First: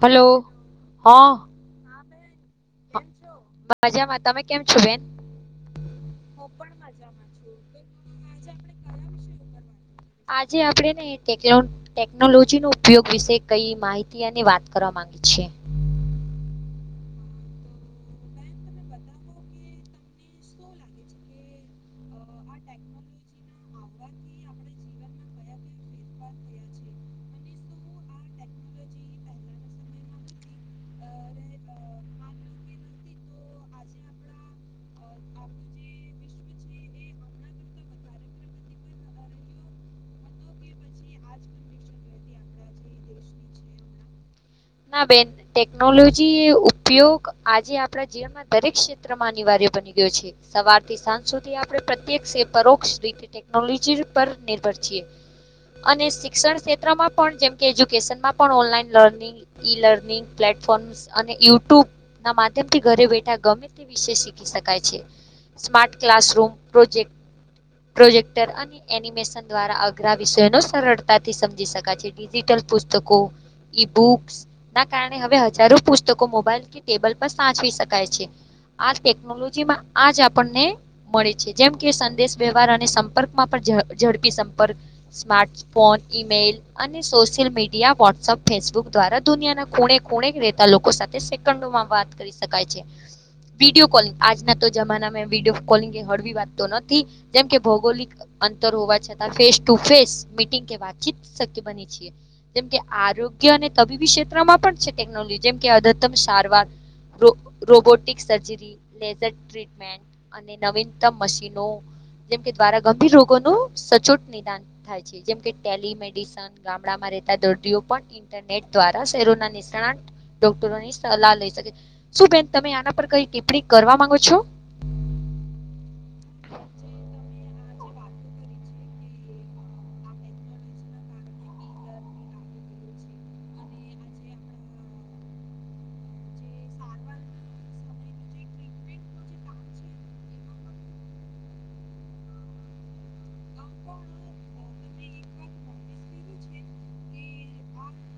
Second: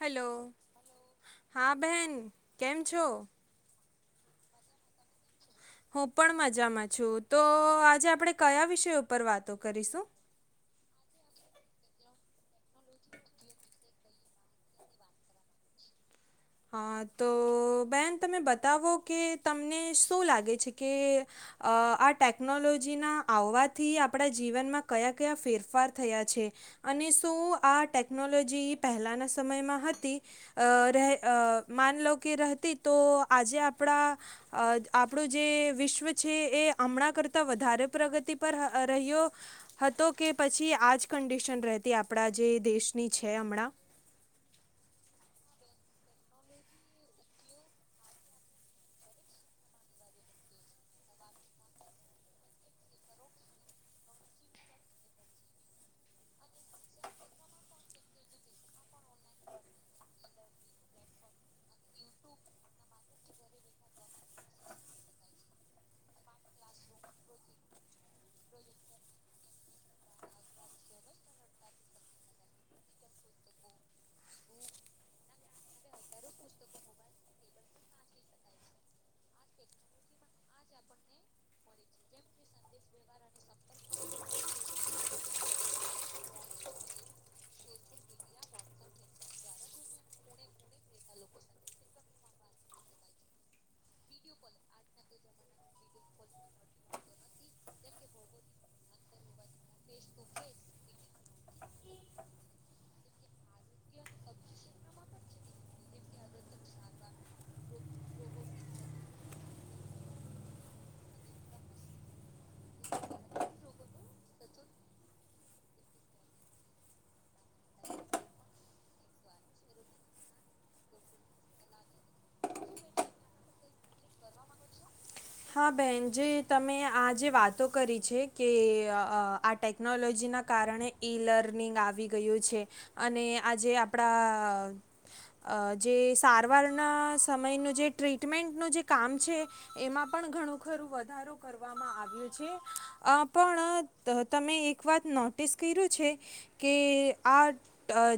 Hello hello હા બેહેન. મજામાં તમે કેમ છો બેન. હું પણ મજામાં છું તો આજે આપણેે કયા વિષય ઉપર વાતો કરીશું. આજે આપડે ને ટે ટેકનોલોજીનો ઉપયોગ વિશે કઈ માહિતી અને વાત કરવા મામાંગી છે. હા તો. બેન તમે બતાવો કે તમને શું લાગે છે કે આ ટેક્નોલોજી લોજી ના આવવાથી આપણા જીવનમાં કયા કયા ફેરફાર થયા છે અને શું. આ ટેકનોલોજી પહેલાંના સમયમાં હતી રહે. અ માન લો કે રહેતી તો આજે આપણા આપણું જે વિશ્વ છે. એ હમણાં કરતા વધારે પ્રગતિ પર રહ્યો હતો કે પછી આજ. ફાઉન્ડેશન રહેતી આપણા જે દેશની છે હમણાં ના બેન ટેકનોલોજી એ ઉપયોગ આજે આપણા જીવનમાં દરેક ક્ષેત્રમાં અનિવાર્ય. બની ગયો છે સવારથી સાંજ સુધી આપણે પ્રત્યક્ષ એ પરોક્ષ રીતે ટેકનોલોજી પર નિર્ધ હૈ અને શિક્ષણ ક્ષેત્ર જે એજ્યુકેશનમાં પણ online learning. E learning platform અને યુટ્યુબ. ના માધ્યમ થી ઘરે બેઠા ગમે તે વિષ શીખી શકાય છે. સ્માાર્ટ ક્લાસરૂૂમ પ્રોજેક્ટ પ્રોજેક્ટર અને એનિમેશન દ્વારા અઘરા વિષયો ન સરળતાથી સમજી શકા છે ડિજિટલ. પુસ્તકો ઇ બુક્સ. ના કારણે હવે હજારો પુસ્તકો મોબાઈલ કે ટેબલ પર સાચવી શકાય છે. આ ટેકનોલોજીમાં આજ આપણને મળે છે જેમ કે સંદેશ વ્યવહાર અને સંપર્કમાં પણ. ઝડપી સંપર્ક સ્માર્ટ ફોન ઈમેલ અને સોશિયલ મીડિયા વોટ્સઅપ ફે ફબક દ્વારા દુનિયાના ખૂણે ખૂણે રહેતા લોકો સાથે સેકન્ડોમાં વાત કરી શકાય છે. વિડીયો કોલિંગ આજના તો જમાનામાં વિડયો કોલિંગ એ હળવી વાત તો નથી જેમ કે ભૌગોલિક અંતર હોવા છતાં ફેસ ટુ ફેસ મિટિંગ કે વાતચીત શક્ય બની છે જેમ કે આરોગ્ય અને તબીબી ક્ષેત્રમાં પણ છે ટેકનોલોજી જેમ કે અદતમ સારવાર રોબોટિક સર્જરી લેઝર ટ્રીટમેન્ટ અને નવીનતમ મશીનો. જેમકે દ્વારા ગંભીર રોગોનું સચોટ નિદાન થાય છે જેમકે ટેલમેડિસન ગામડામાં દર્દીઓ પણ ઇન્ટરનેટ દ્વારા શહેરોના નિણા ડોક્ટરોની સલાહ લઈ શકે શું બેન તમે આના પર કઈ ટિપ્પણી કરવા માંગો છો. હા બેન જે તમે આજે વાત કરી છે કે આ ટેકનોલોજી ના કારણે ઈ લર્નિંગ આવી ગયું છે. અને આજે આપડા અ જે સારવારના સમયનું જે ટ્રીટમેન્ટનું જે કામ છે એમાં ણું ખ વધારો કરવામાં આવ્યો છે પણ તમે એક વાત નોટિસ કર્યું છે કે આ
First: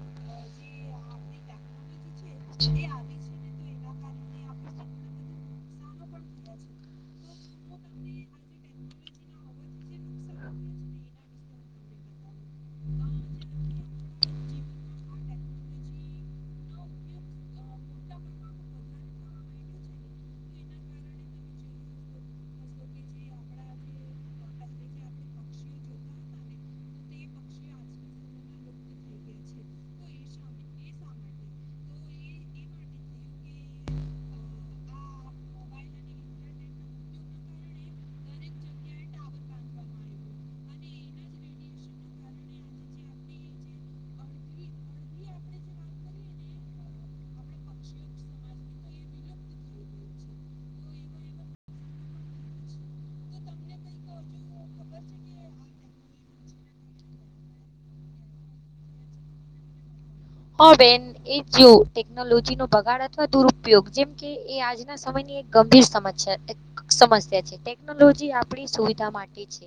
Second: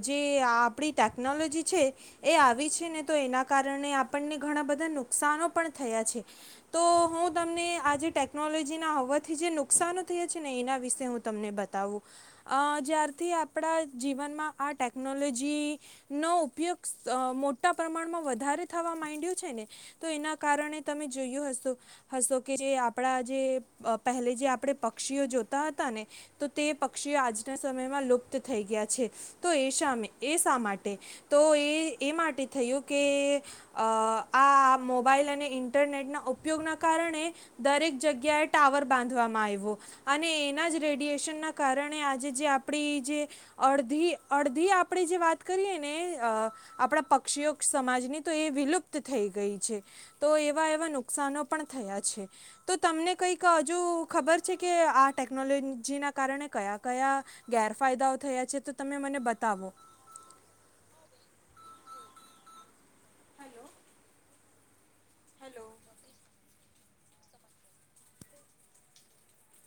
જે આપણી ટેકનોલોજી છે. એ આવી છે ને તો એના કારણે આપણને ઘણા બધા નુકસાનો પણ થયા છે. તો હું તમને આજે ટેકનોલોજીના હવાથી જે નુકસનો થયા છે, ને એના વિશે હું તમને બતા [inaudible] જયાર થી આપણા જીવનમાં આ ટેકનોલોજી નો ઉપયોગ મોટા પ્રમાણમાં વધારે થવા માંડ્યું છે ને તો એના કારણે તમે જોયું હશે, કે આપણા જે પહેલે જે આપણે પક્ષીઓ જોતા હતા ને તો તે એ પક્ષીઓ આજના સમયમાં લુપ્ત થઈ ગયા છે તો એ સામે એ શા માટે તો. એ એ માટે થયું કે એ આ મોબાઈલ અને ઇન્ટરનેટના ઉપ ઉપયોગના કારણે દરેક જગ્યાએ ટાવર બાંધવામાં આવ્યો અને એના જ રેડિયેશન કારણે આજે જે આપડી જે અડધી અડધી આપણે જે વાત કરીએ ને, આપણા પક્ષીઓ સમાજની તો એ વિલુપ્ત થઈ ગઈ છે, તો એવા એવા નુ નુકસાનો પણ થયા છે તો તમને કંઈક હજુ ખબર છે કે આ ટેકનોલોજીના ક કયા ગેરફાયદાઓ થયા છે તો તમે મને બતાવો. હ બેન એ જો ટેકનોલોજી નો બગાડ અથવા હેલો દુરુપયોગ જેમ કે એ આજ ના સમય ની એક હેલો ગંભીર સમસ્યા છે. સમસ્યા છે ટેકનોલોજી આપડી સુવિધા માટે છે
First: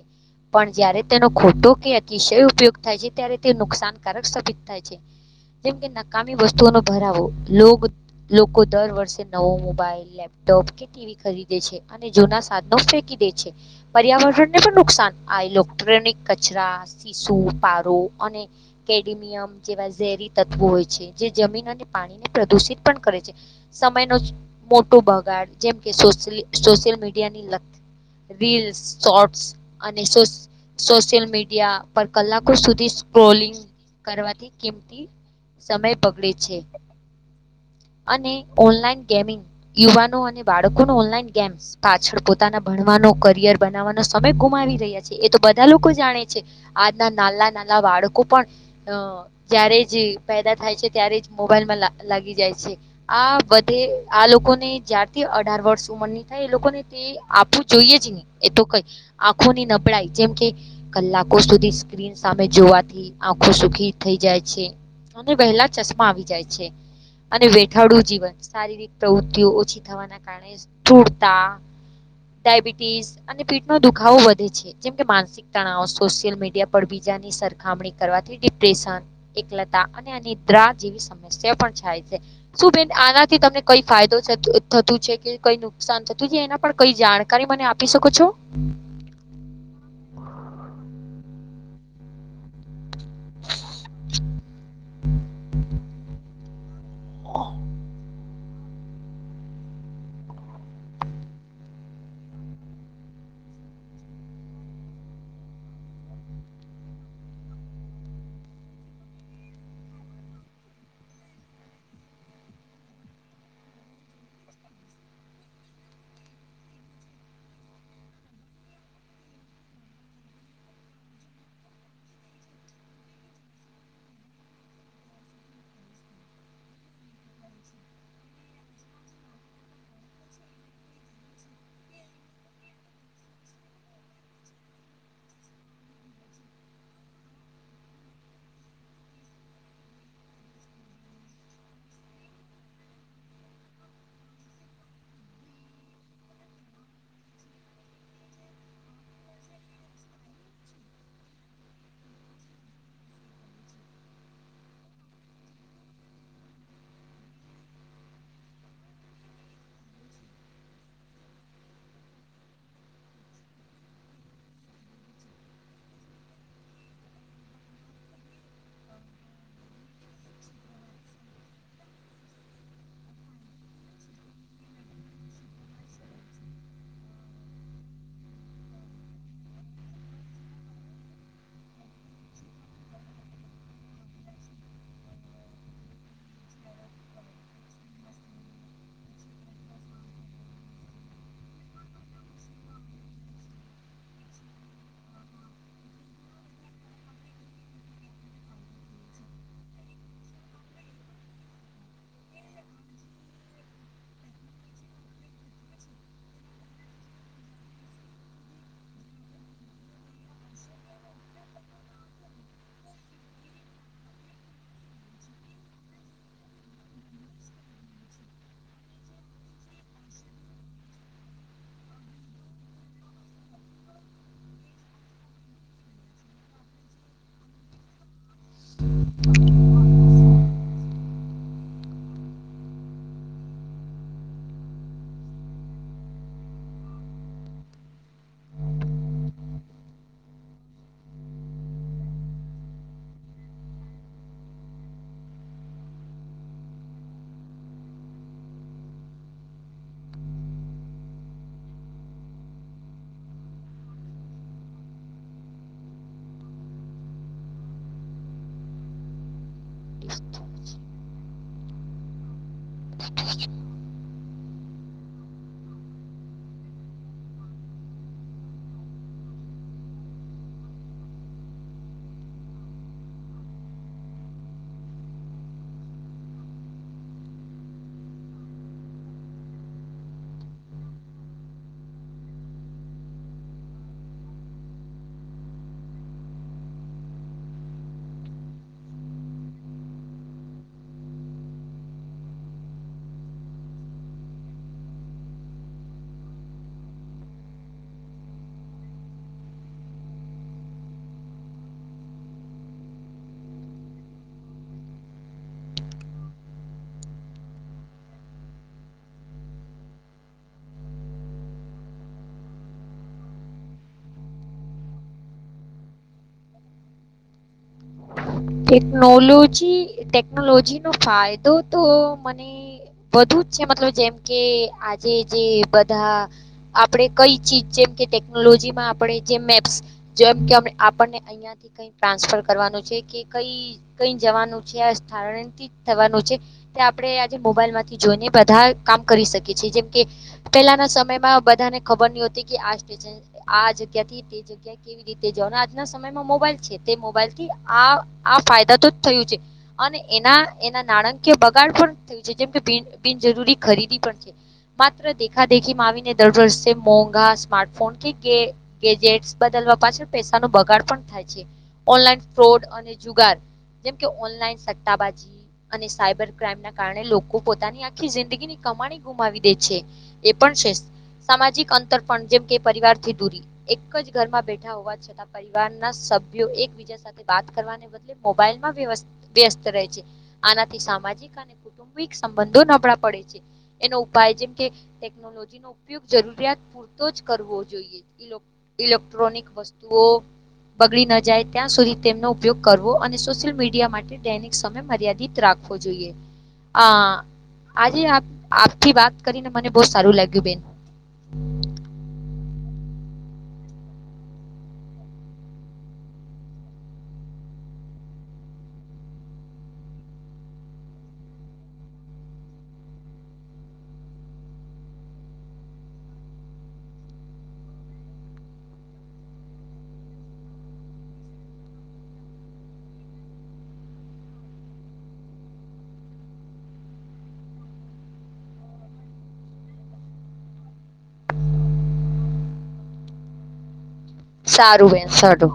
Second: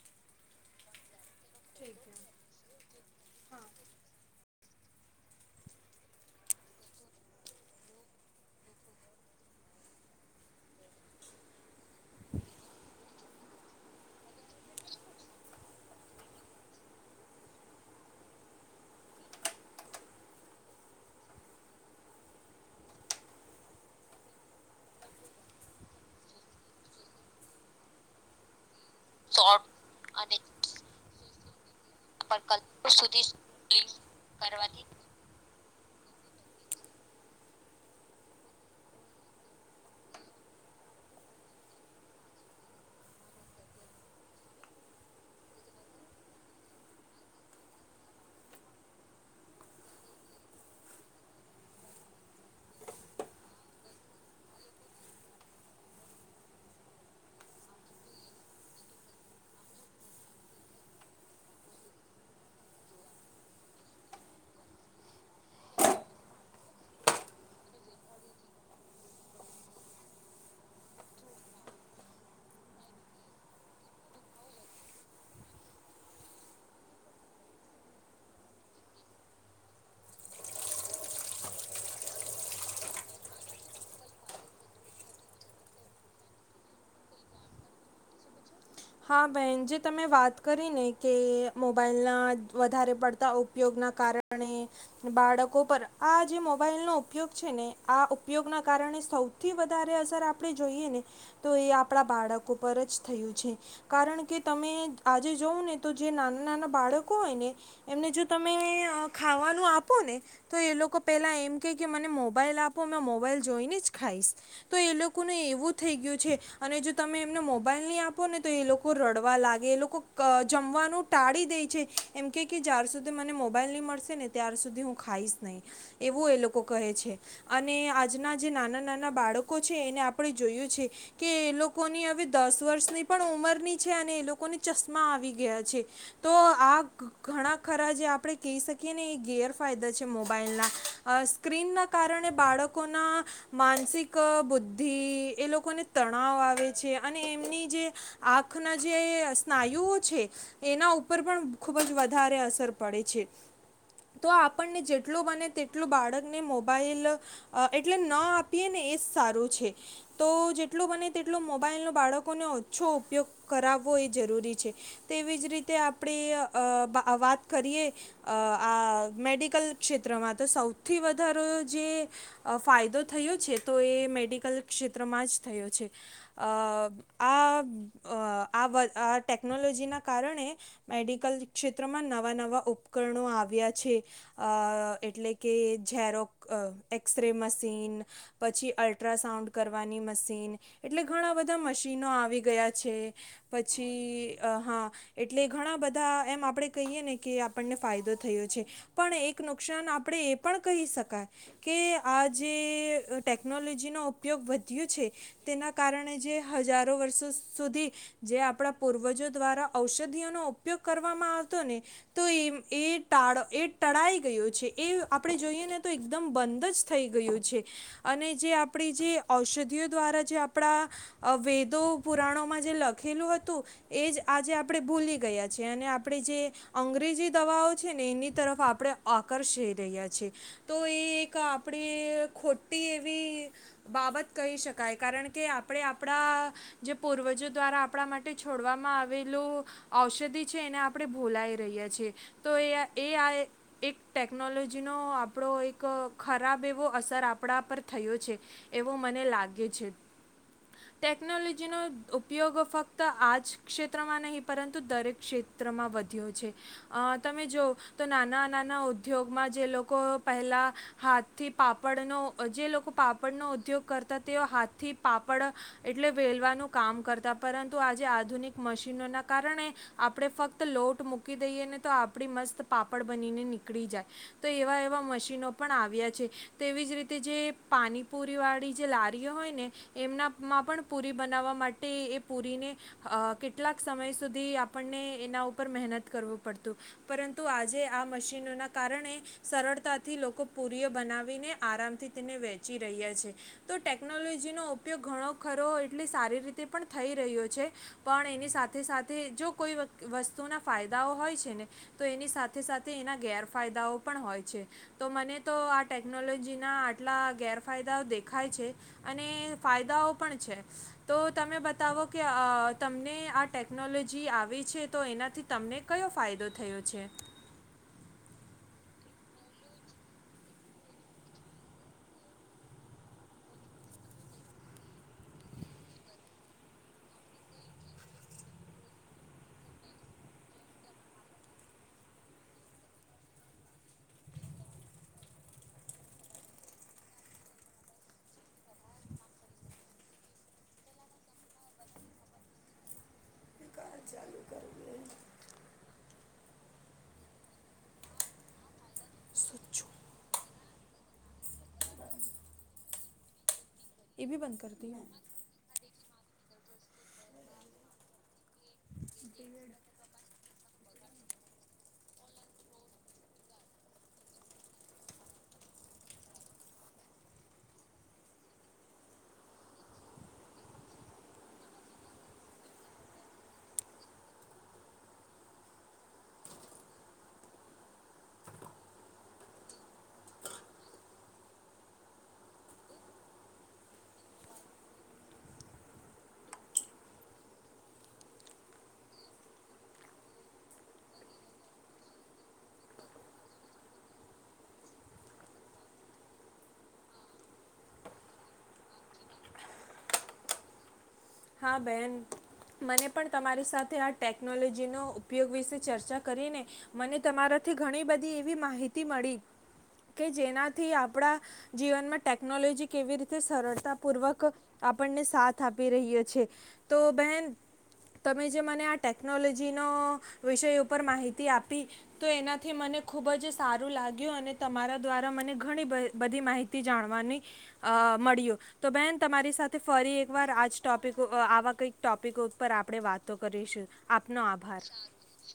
પણ જયારે તેનો ખોટો કે અતિશય ઉપયોગ થાય છે, ત્યારે તે નુકસાનકારક સાબિત થાય છે. જેમ કે નકામી વસ્તુઓનો ભરાવો લોકો દર વર્ષે નવો મોબાઈલ લેપટોપ ટ ખરીે છે અને જૂના સાધનો ફેકી દે પર્યાવરણને પણ નુકસાન ઇલેક્ટ્રોનિક કચરા સીશુ પારો અને કેડમિયમ જેવા ઝેરી તત્વો હોય છે જે જમીન અને પાણીને પ્રદુષિત પણ કરે છે સમયનો મોટો બગ જેમ કે સોશિયલ મીડિયાની [inaudible] રીલસ શોર્ટ્સ અને સો સોશિયલ મીડિયા, પર કલાકો સુધી સ્ક્રોલિંગ કરવાથી કિંમતી સમય બગડે છે. [unintelligible] અને ઓનલાઈન ગેમિંગ યુવાનો અને બાળકો ન ઓનલાઈન ગેમસ પાછળ પોતાના ભણવાનું, કરિયર બનાવવાનો સમય ગુમાવી રહ્યા છે એ બધા લોકો જાણે છે, આજના નાના નાલા વાળ બાળકો પણ અ જ્યારે જે પેદા થાય છે ત્યારે જ મોબાઈલમાં લાગી જાય છે આ બધે આ લોકોને જ્યારથી અઢાર વર્ષ ઉંમર ની થાય એ લોકોને તે આપવું જોઈએ જ નહી, એ તો કઈ આંખોની નબળાઈ કલાકો સુધી સ્ક્રીન સામે જોવાથી આંખો સુખી થઈ જાય છે. અને વહેલા ચશ્મા આવી જાય છે. અને વેઠાડું જીવન શારીરિક પ્રવૃત્તિઓ ઓછી થવાના કારણે સુધુળતા ડાયબિટીસ અને પીટ નો દુખાવો વધે છે જેમ કે માનસિક તણાવ સોશિયલ મીડિયા પર બીજ ની સરખામણી કરવાથી ડિપ્રેશન એક લત અને આ નિદ્રા જે સમસ્યા પણ થાય છે, શુ બેન આનાથી તમને કઈ ફાયદો છે. થતું છે કે કઈ નુકસાન થતું છે એના પણ કઈ જાણકારી મને આપી શકો છો? હા, બેન જે તમે વાત કરી ને કે મોબાઈલ ના વધારે પડતા ઉપયોગ ના કારણે બાળકો પર આ જે મોબાઈલ નો ઉપયોગ છે ને આ ઉપયોગ ના કારણે સૌથી વધારે અસર આપણે જોઈએ ને તો એ આપણા બાળકો પર જ થયું છે. કારણ કે તમે આજે જવ ને તો જે નાના નાના બાળકો હોય ને એમને જો તમે ખાવાનું આપો ને તો એ લોકો પેલા એમ કે મને મોબાઈલ આપો મે મોબાઈલ જો ય ને જ ખાયસ તો એ એવું થ ગયું જો તમે એમને મોબાઈલ ની આપો ને તો એ લોકો રડવા લાગે એ લોકો જમવાનું ટાળી દે છે, એમ કે જ્યાર સુધી મ મોબાઈલ મળશે ને ત્યાર સુધી હું ખાઈશ નહી એવું એ લોકો કહે છે, અને આજ ના જે નાના નાના બાળકો છે એને આપણે જોયું છે કે એ લોકોની હવે દસ વર્ષની પણ ઉમરની છે અને એ લોકોને ચશ્મા આવી ગયા છે, તો આ ઘણા ખરા જે આપણે કહી શકીએ ને એ ગેરફાયદા છે મોબાઈલના સ્ક્રીન ના કારણે બાળકોના માનસિક બુદ્ધિ એ લોકોને તણાવ આવે છે, અને એમની જે આંખ ના જે સ્નાયુઓ છે એના ઉપર પણ ખુબ જ વધારે અસર પડે, એ છે. તો આપણને જેટલું બને તેટલું બાળકને મોબાઈલ એટલે ન આપીએ ને સારું છે તો જેટલું બને તેટલો મોબાઈલ ન બાળકોને છો ઉપયોગ કરાવવો એ જરૂરી છે તેવી જ રીતે આપણે વાત કરી આ મેડિકલ ક્ષેત્રમાં તો સૌથી વધારો જે ફાયદો થયો છે તો એ મેડિકલ ક્ષેત્રમાં જ થયો છે આ હ ઓ ટેકનોલોજીના કારણે મેડિકલ ક્ષેત્રમાં નવા નવા ઉપકરણો આવ્યા છે એટલે કે ઝરો એક્સરે મશીન પછી અલ્ટ્રાસઉન્ડ કરવાની મશીન એટલે ઘણા બધા મશીનો આવી ગયા છે પછી હા એટલે ઘણા બધા એમ આપણે કહીએ ને કે આપને ફાયદો થયો છે પણ એક નુકસાન આપણે એ પણ કહી શકાય કે આ જે ટેકનોલોજીનો ઉપયોગ વધ્યો છે તેના કારણે જે હજારો વર્ષો સુધી જે આપણા પૂર્વજો દ્વારા ઔષધિઓ નો ઉપયોગ કરવામાં આવતો ને તો એ ટ એ ટળાઈ ગયો છે એ આપડે જોઈએ ને તો એકદમ બંધ જ થઈ ગયું છે છે અને જે આપણી જે ઔષધિઓ દ્વારા જે આપણા વેદો પુરાણોમાં જે લખેલું હતું એ જ આજે આપણે ભૂલી ગયા છે અને આપણે જે અંગ્રે જે દવાઓ છે ને એની તરફ આપણે આકર્ષી રહ્યા છીએ તો એ એક આપણે ખોટી એવી બાબત કહી શકાય કારણ કે આપણે આપડા જે પૂર્વજો દ્વારા આપણા માટે છોડવામાં આવેલું ઔષધિ છે એને આપણે ભોલાઈ રહી છે. ટેકનોલોજીનો આપણો એક ખરાબ એ અસર આપણા પર થયો છે એવો મને લાગે છે ટેકનોલોજી જેનો ઉપયોગ ફક્ત આ જ ક્ષેત્રમાં નહીં પરંતુ દરેક ક્ષેત્રમાં વધ્યો છે અ તમે જો તો નાના નાના ઉદ્યોગમાં જે લોકો લોકો પહેલા હાથથી પાપડનો જે લોકો પાપડનો ઉદ્યોગ કરતા તેઓ હાથથી પાપડ એટલે વેલવાનું કામ કરતા પરંતુ આજે આધુનિક મશીનો ના કારણે આપણે ફક્ત લોટ મુકી દઈએને તો આપડી મસ્ત પાપડ બનીને નીકળી જાય તો એવા એવા મશીનો પણ આવ્યા છે છે તેવી જ રીતે જે પાણીપુરીવાળી જે લારીઓ હોય ને એમનામાં પણ પુરી બનાવવા માટે એ પુરીને કેટલાક સમય સુધી આપણને એના ઉપર મહે કરવું પડતું પરંતુ આજે આ મશીનોના કારણે સરળતાથી લોકો પૂરી બનાવીને આરામથી તેને વેચી રહ્યા છે તો ટેકનોલોજી નો ઉપયોગ ઘણો ખરો એ સારી રીતે પણ થઈ રહ્યો છે પણ એની સાથે સાથે જો કોઈ વસ્તુના ફાયદા ા હોય છે ને તો એની સાથે સાથે એના ગેરફાયદાઓ પણ હોય છે તો મને તો ટેકનોલોજીના આટલા ગેરફાયદાઓ દેખાય છે અને ફાયદાઓ પણ છે તો તમે બતાવો કે તમને આ ટેકનોલોજી આવી છે તો એનાથી તને ને કયો ફાયદો થયો છે ટેકનોલોજી ટેકનોલોજી નો ફાયદો તો મને વધુ છે મતલબ જેમ કે આજે જે બધા આપણે કઈ ચીજ જેમ કે ટેકનોલોજીમાં આપણે જે મેપ્સ જેમ કે આપને અહ ક ટ્રાસફર કઈ જવાનું છેથથી થવાનું છે આપે આજે મોબાઈલ માંથી જોઈને બધા કામ કરી શકે છે જેમકે પેલાના સમયમાં બધાને ખબર નહ હોતી આ સ્ટેશન આ જગ્યા થી તે જગ્યા કેવી રીતે જવાનું આજના સમયમાં મોબાઈલ છે તે મોબાઈલ થી આ આ ફાયદા તો જ થયું છે અને એના એના નાણાકીય બગાડ પણ થયું છે. જે કે બિનજરૂરી ખરીદી પણ એ છે ભી બંધ કર માત્ર દી દેખા દેખીમાં આવીને દર વર્ષે મોંઘા સ્માર્ટફોન કે ગેજેટસ બદલવા પાછળ પૈસા ન બગાડ પણ થાય. જુગાર જેમકે ઓનલાઈન સટ્ટાબાજી અને સાબર ક્રાઈમ ના કારણે લોકો પોતાની આખી જિંદગીની કમાણી ગુમાવી દે છે એ પણ સામાજિક અંતર પણ જેમ કે પરિવાર થી દૂરી એક જ ઘરમાં બેઠા હોવા છતાં પરર ના સભ્યો એકબીજા સાથે વાત કરવા બદલે મોબાઈલમાં વ્યસ્ત રહે છે, આનાથી સામાજિક અને કુટુંબિક વઘુ નબળા પડે છે, એનો ઉપાય જેમ કે ટેકનોલોજી નો ઉપગ જરૂિયા પુરતો જ ઇલેક્ટ્રોનિક વસ્તુઓ બગડી ન જાય ત્યાં સુધી. તેમનો ઉપયોગ કરવો અને સોશિયલ મીડિયા માટે દૈનિક સમય મર્યાદિત રાખવો જોઈએ. અ આજે આપથી વાત કરીને મને બહ સારું લાગ્યું બેન. હા બેહેન. મને પણ તમારી સાથે આ ટેકનોલોજીનો ઉપયોગ વિશે ચર્ચા કરીને મને તમારા થી ઘણી બધી એવી માહિતી મળી. કે જેનાથી આપણા જીવનમાં ટેકનોલોજી કેવી રીતે સરળતાપૂર્વક આપણને સાથ આપી રહ્યો છે, તો બહેન તમે જે મને આ ટેકનોલોજીનો વિષય ઉપર માહિતી આપી તો એનાથી મને ખબ જ સારું લાગ્યું અને તમારા દ્વારા મને ઘણી બધી માહિતી જાણવાની મળ્યું તો બેન તમારી સાથે ફરી એકવાર આજ ટોપિક આવા કઈક ટોપિકો ઉપર આપણે વાતો કરીશું. આપનો આભાર સારું વેન સાડું.